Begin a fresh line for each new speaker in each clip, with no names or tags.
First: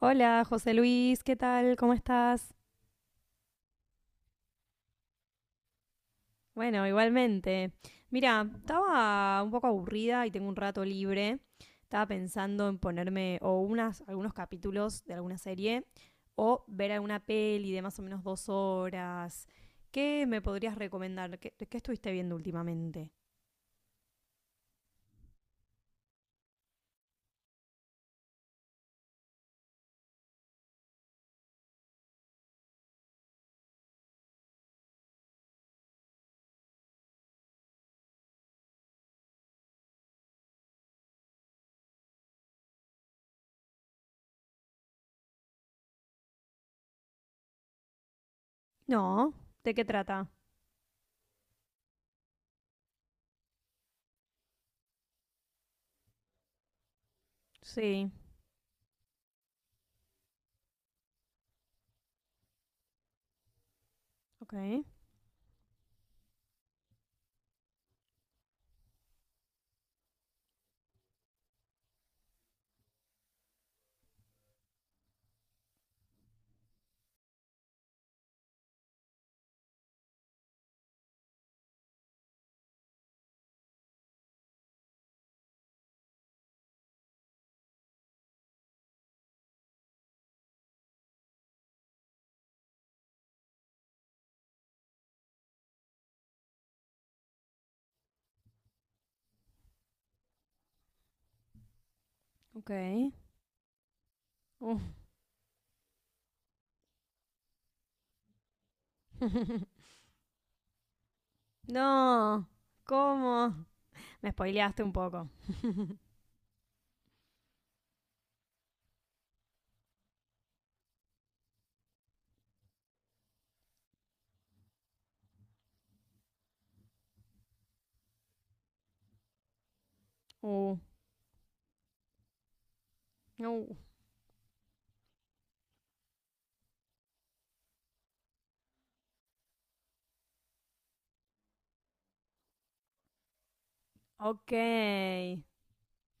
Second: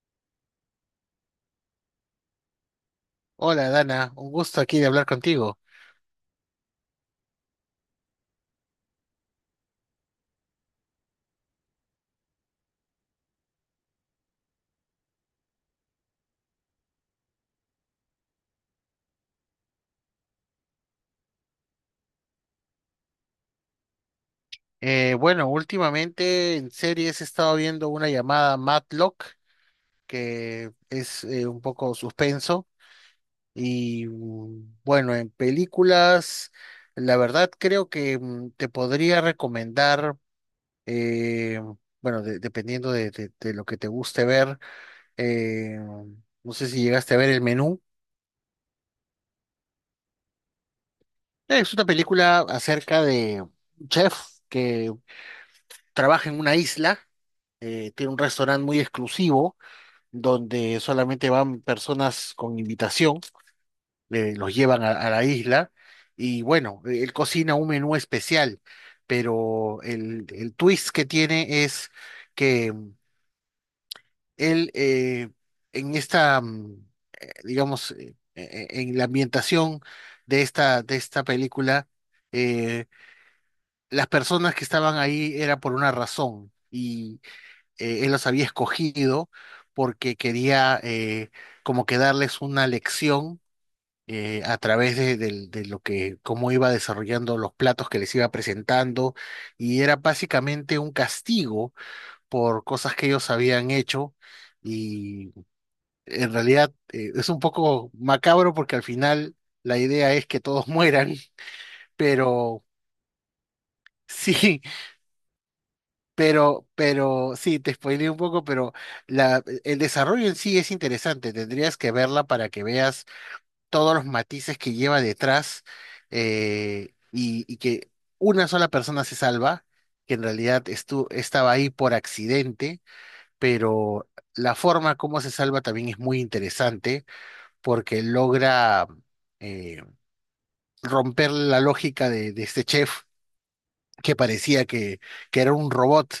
Hola, José Luis, ¿qué tal? ¿Cómo estás?
Hola Dana, un gusto aquí de hablar contigo.
Bueno, igualmente. Mira, estaba un poco aburrida y tengo un rato libre. Estaba pensando en ponerme o algunos capítulos de alguna serie o ver alguna peli de más o menos 2 horas. ¿Qué me podrías recomendar? ¿Qué estuviste viendo últimamente?
Bueno, Últimamente en series he estado viendo una llamada Matlock, que es un poco suspenso, y bueno, en películas, la verdad creo que te podría recomendar, eh, dependiendo de, de lo que te guste ver. eh, no sé si llegaste a ver El Menú.
No, ¿de qué trata?
Es una película acerca de un chef que trabaja en una isla.
Sí,
Tiene un restaurante muy exclusivo donde solamente van personas con invitación. Los llevan
ok,
a la isla y bueno, él cocina un menú especial, pero el twist que tiene es que él en esta, mm, digamos, en la ambientación de esta película, eh, las personas que estaban ahí era por una razón. Él los había escogido porque quería, como que darles una lección a través de, de lo que, cómo iba desarrollando los platos que les iba presentando, y era básicamente un castigo por
ok.
cosas que ellos habían hecho,
Uh,
y en realidad es un poco macabro porque al final la idea es que todos mueran,
No,
pero
¿cómo? Me
sí.
spoileaste un poco.
Pero, sí, te spoileé un poco, pero la, el desarrollo en sí es interesante. Tendrías que verla para que veas todos los matices que lleva detrás, y que una sola persona se salva, que en realidad
Uh,
estaba ahí por accidente,
no.
pero la forma como se salva también es muy interesante porque logra, eh, romper la lógica de este chef que
Ok.
parecía que era un robot,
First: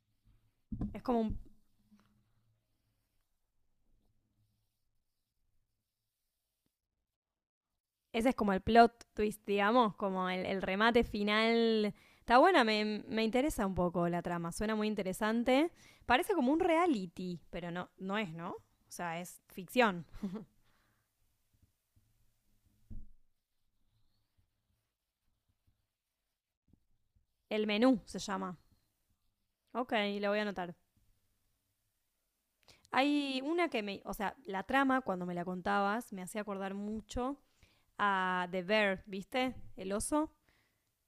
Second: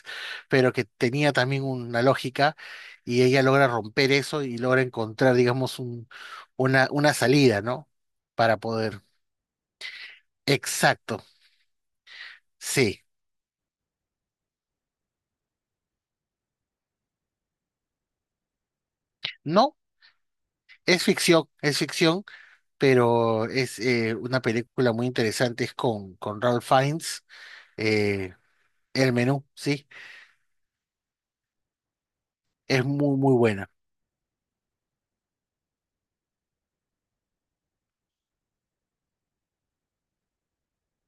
pero que
como
tenía
un-
también una lógica, y ella logra romper eso y logra encontrar, digamos, un, una salida, ¿no?
ese es como
Para
el
poder.
plot twist, digamos, como el remate
Exacto,
final. Está buena,
sí.
me interesa un poco la trama, suena muy interesante. Parece como un reality, pero no, no es, ¿no? O sea, es
No,
ficción.
es ficción, pero es una película muy interesante, es con Ralph Fiennes.
El menú se
eh,
llama.
El Menú, sí,
Ok, lo voy a anotar.
es muy, muy
Hay una
buena.
que o sea, la trama, cuando me la contabas, me hacía acordar mucho a The Bear, ¿viste? El oso.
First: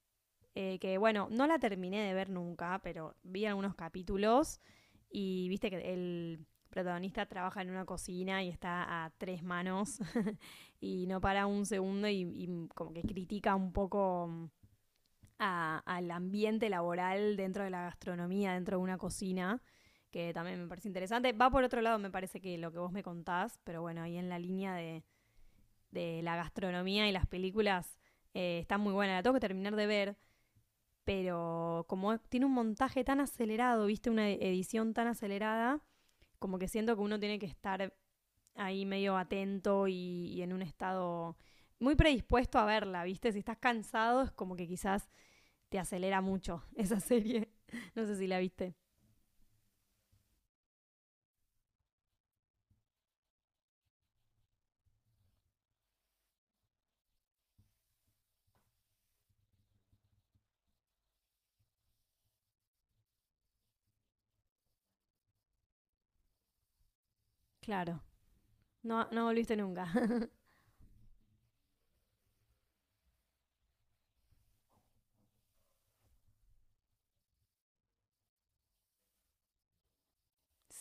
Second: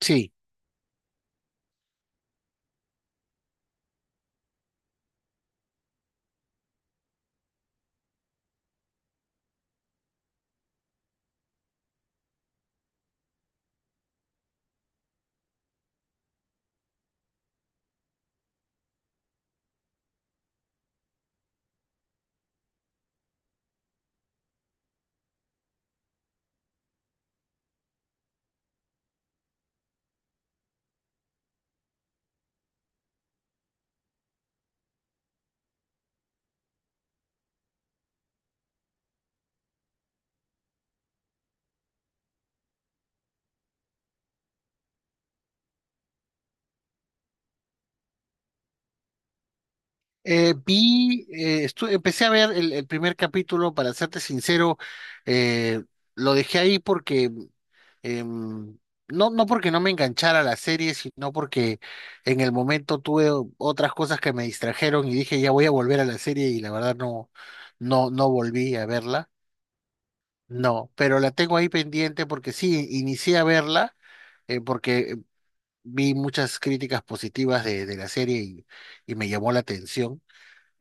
Sí.
Que bueno, no la terminé de ver nunca, pero vi algunos capítulos y viste que el protagonista trabaja en una cocina y está a tres manos y no para un segundo y como que critica un poco al ambiente laboral dentro de la gastronomía, dentro de una cocina, que también me parece interesante. Va por otro lado, me parece que lo que vos me contás, pero bueno, ahí en la línea de, la gastronomía y las películas está muy buena. La tengo que terminar de ver pero como tiene un montaje tan acelerado, viste, una edición tan acelerada, como que siento que uno tiene que estar ahí medio atento y en un estado muy predispuesto a verla, viste. Si estás cansado, es como que quizás te acelera mucho esa serie. No sé si la viste.
Vi, empecé a ver el primer capítulo, para serte sincero. eh, lo dejé ahí porque, em, no, no porque no me enganchara a la serie, sino porque en el momento tuve otras cosas que me distrajeron y dije, ya voy a volver a la serie y la verdad no,
Claro.
no volví a
No, no
verla.
volviste nunca.
No, pero la tengo ahí pendiente porque sí, inicié a verla, porque vi muchas críticas positivas de la serie y me llamó la atención.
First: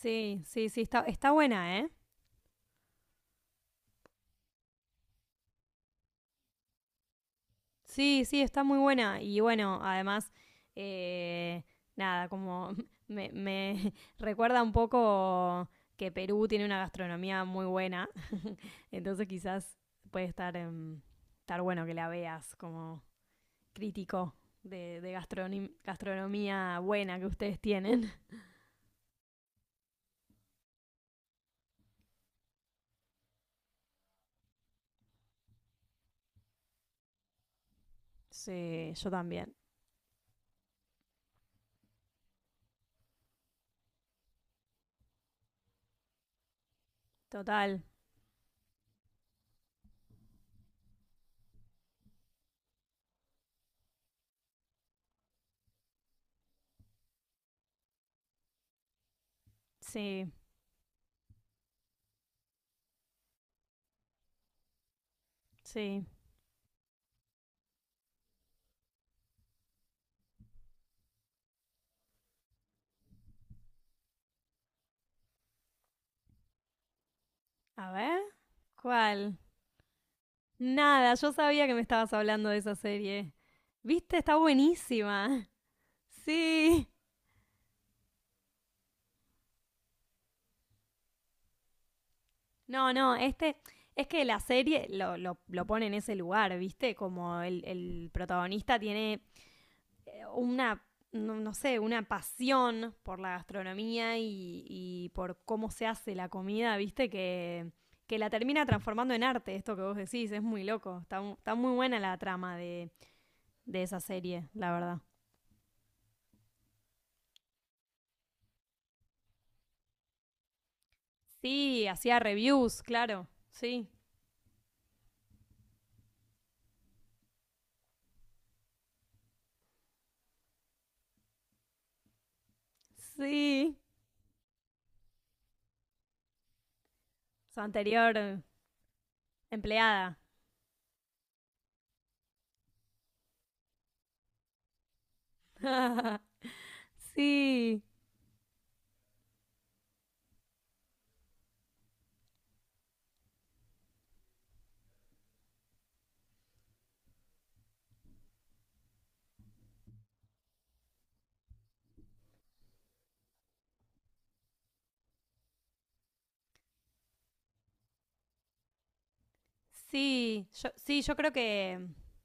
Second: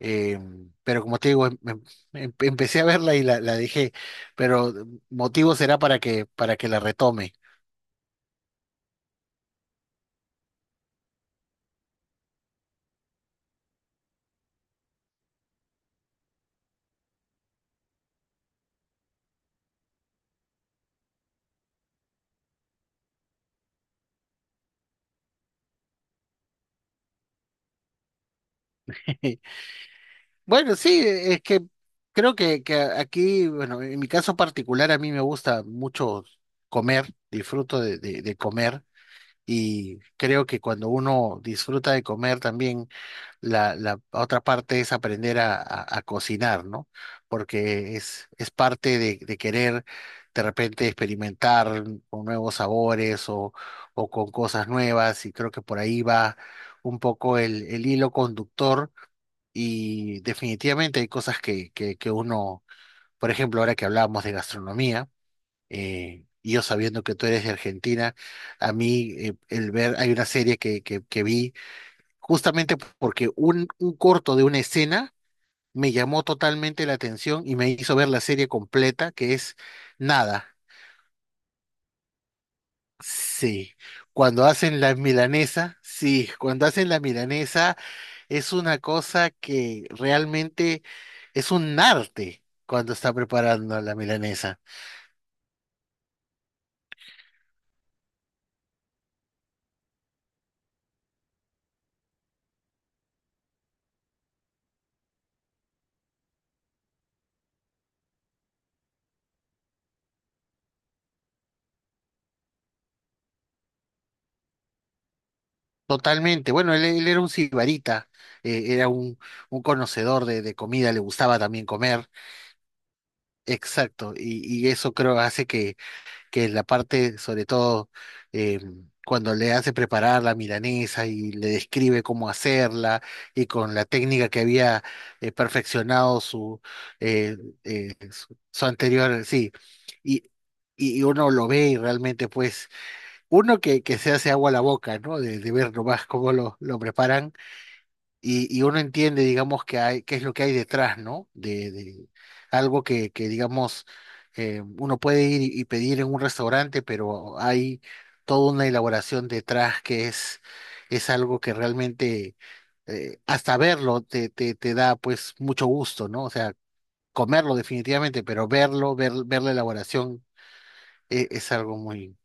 Eh,
sí, sí, está,
pero como te
está
digo,
buena, ¿eh?
empecé a verla y la dejé, pero motivo será para que la retome.
Sí, sí, está muy buena. Y bueno, además, eh, nada, como me recuerda un poco que Perú tiene una gastronomía muy buena. Entonces quizás puede estar bueno que la veas como crítico de gastronomía buena que ustedes tienen.
Bueno, sí, e, es que creo que aquí, bueno, en mi caso particular, a mí me gusta mucho comer, disfruto de, de comer
Sí, yo también.
y creo que cuando uno disfruta de comer también la otra parte es aprender a, a cocinar, ¿no?
Total,
Porque es parte de querer de repente experimentar con nuevos sabores o con cosas nuevas y creo que por ahí va un poco el hilo conductor y
sí,
definitivamente hay cosas que uno, por ejemplo, ahora que hablábamos de gastronomía,
sí.
y yo sabiendo que tú eres de Argentina, a mí el ver, hay una serie que vi justamente porque un corto de una escena me llamó totalmente la atención y me
A
hizo ver
ver,
la serie completa, que
¿cuál?
es Nada.
Nada, yo sabía que me estabas hablando de esa serie.
Sí,
¿Viste? Está
cuando hacen la
buenísima.
milanesa, sí, cuando
Sí.
hacen la milanesa es una cosa que realmente es un arte
No,
cuando está
no, este.
preparando la
Es que la
milanesa.
serie lo pone en ese lugar, ¿viste? Como el protagonista tiene una, no, no sé, una pasión por la gastronomía y por cómo se hace la comida, ¿viste? Que la termina transformando en arte, esto que vos decís, es muy loco. Está muy buena la trama de esa serie, la verdad.
Totalmente. Bueno, él era un sibarita. Era un conocedor de comida, le gustaba también
Sí,
comer.
hacía reviews, claro. Sí.
Exacto. Y eso creo hace que es la parte, sobre todo, eh, cuando le hace preparar la milanesa y le describe cómo hacerla y con
Sí.
la técnica que había, perfeccionado su, eh,
Su
su,
anterior
su anterior, sí.
empleada.
Y, y uno lo ve y realmente, pues, uno que se hace agua a la boca, ¿no? De ver nomás cómo lo preparan
Sí,
y uno entiende, digamos, que hay, qué es lo que hay detrás, ¿no? De algo que digamos, uno puede ir y pedir en un restaurante, pero hay toda una elaboración detrás que es algo que realmente, hasta verlo te, te, te da pues mucho gusto, ¿no? O sea, comerlo definitivamente, pero verlo, ver, ver la elaboración,
sí, sí, yo creo
es, algo
que
muy...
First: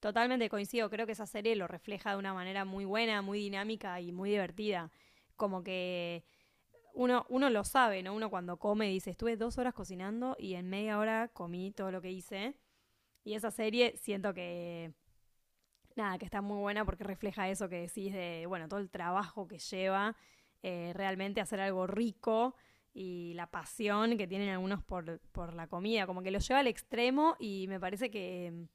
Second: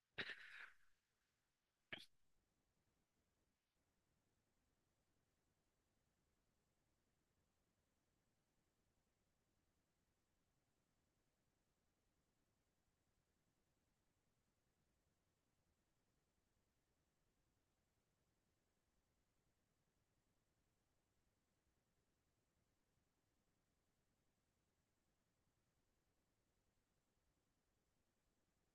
totalmente coincido, creo que esa serie lo refleja de una manera muy buena, muy dinámica y muy divertida. Como que uno lo sabe, ¿no? Uno cuando come dice, estuve 2 horas cocinando y en media hora comí todo lo que hice. Y esa serie siento que nada, que está muy buena porque refleja eso que decís de, bueno, todo el trabajo que lleva realmente hacer algo rico y la pasión que tienen algunos por la comida, como que lo lleva al extremo y me parece que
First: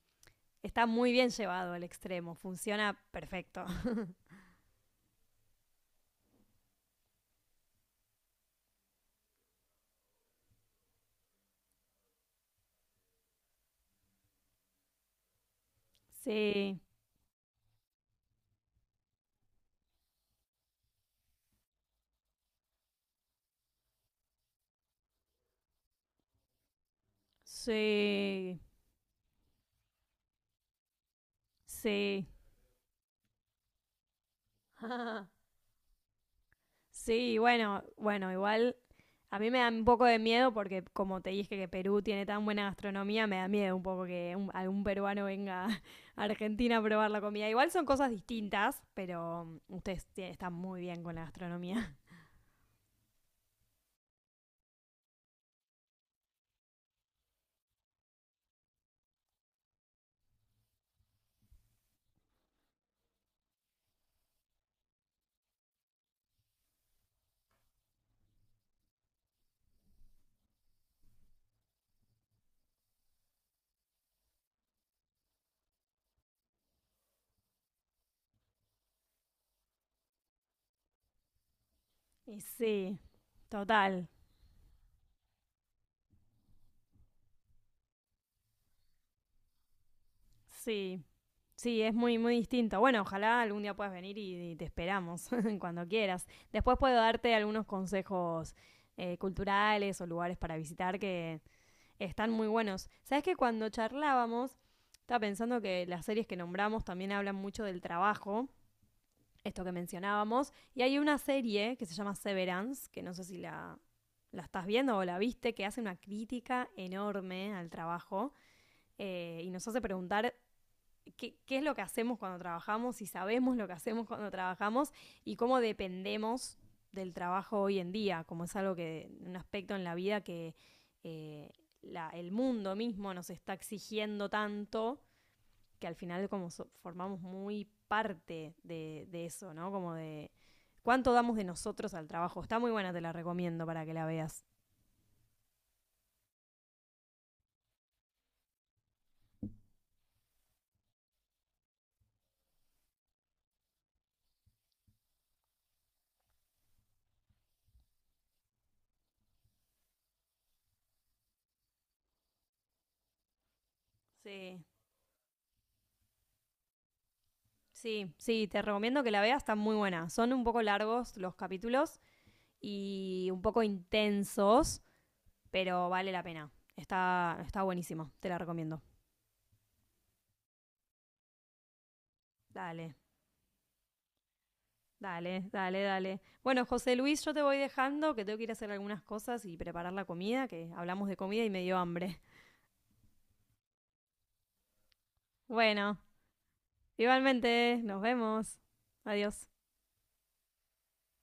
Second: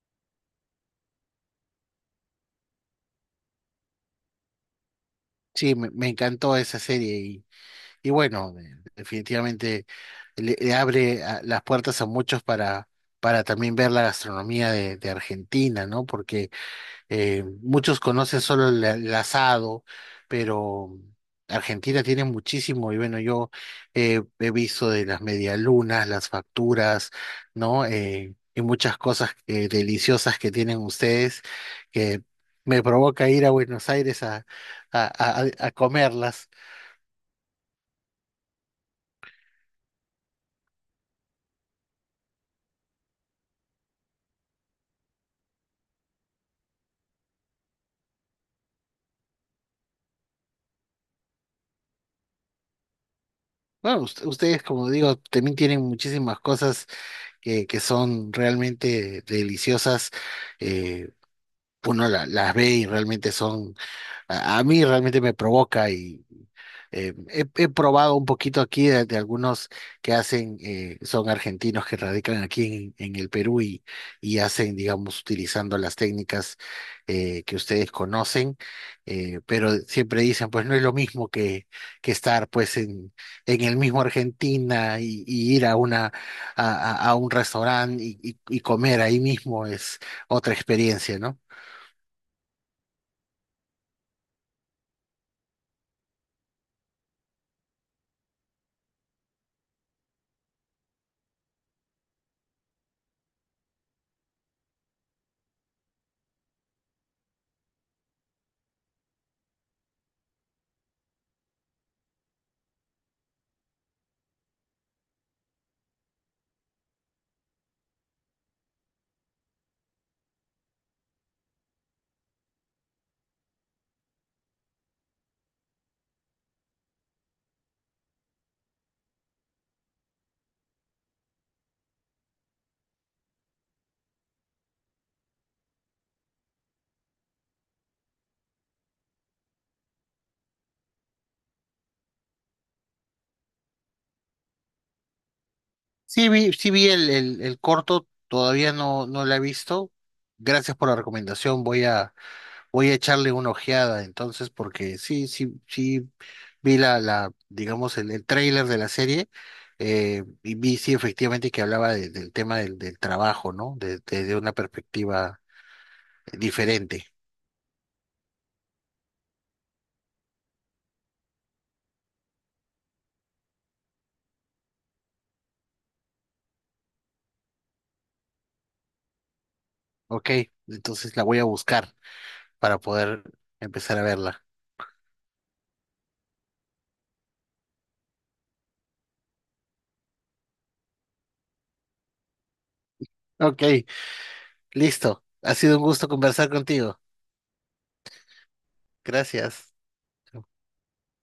está muy bien llevado al extremo, funciona perfecto.
Sí, me encantó esa serie y bueno, definitivamente... le abre las puertas a muchos para también ver la gastronomía de Argentina, ¿no? Porque
Sí,
muchos conocen solo el asado, pero Argentina tiene muchísimo, y bueno, yo he visto de las medialunas, las facturas, ¿no?
sí,
Y muchas cosas deliciosas que tienen ustedes que
sí.
me provoca ir a Buenos Aires a comerlas.
Sí, bueno, bueno, igual a mí me da un poco de miedo porque, como te dije que Perú tiene tan buena gastronomía, me da miedo un poco que algún peruano venga a Argentina a probar la comida. Igual son cosas distintas, pero ustedes están muy bien con la gastronomía.
Bueno, ustedes, como digo, también tienen muchísimas cosas que son realmente deliciosas. eh, Uno las ve y realmente son, a mí realmente me provoca y, he, he probado un poquito aquí de algunos que hacen, son argentinos que radican aquí en el Perú y hacen, digamos, utilizando las técnicas que ustedes conocen. Pero siempre dicen, pues no es lo mismo que
Y
estar pues
sí,
en el mismo
total,
Argentina y ir a una, a, a un restaurante y comer ahí mismo es otra
sí.
experiencia, ¿no?
Sí, es muy, muy distinto. Bueno, ojalá algún día puedas venir y te esperamos cuando quieras. Después puedo darte algunos consejos culturales o lugares para visitar que están muy buenos. ¿Sabes que cuando charlábamos, estaba pensando que las series que nombramos también hablan mucho del trabajo, esto que mencionábamos, y hay una serie que se llama Severance, que no sé si la estás viendo o la viste, que hace una crítica enorme al trabajo y nos hace preguntar qué es lo que hacemos cuando trabajamos, si sabemos lo que hacemos cuando trabajamos y cómo dependemos del trabajo hoy en día, como es algo que, un aspecto en la vida que eh, el mundo mismo nos está exigiendo tanto que al final como formamos muy parte de eso, ¿no? Como de cuánto damos de nosotros al trabajo. Está muy buena, te la recomiendo para que la veas.
Sí vi el corto, todavía no, no lo he visto. Gracias por la recomendación, voy a, voy a echarle una ojeada entonces, porque sí, sí, sí vi la, la, digamos, el tráiler de la serie, y vi sí efectivamente que hablaba del tema del, del trabajo, ¿no? De, de una
Sí,
perspectiva diferente.
sí, sí, te recomiendo que la veas, está muy buena. Son un poco largos los capítulos, y un poco intensos, pero vale la pena. Está buenísimo, te la recomiendo.
Ok, entonces la voy a buscar para
Dale,
poder empezar a verla.
dale, dale, dale. Bueno, José Luis, yo te voy dejando, que tengo que ir a hacer algunas cosas y preparar la comida, que hablamos de comida y me dio hambre.
Ok, listo. Ha sido un
Bueno,
gusto conversar contigo.
igualmente, nos vemos. Adiós.
Gracias.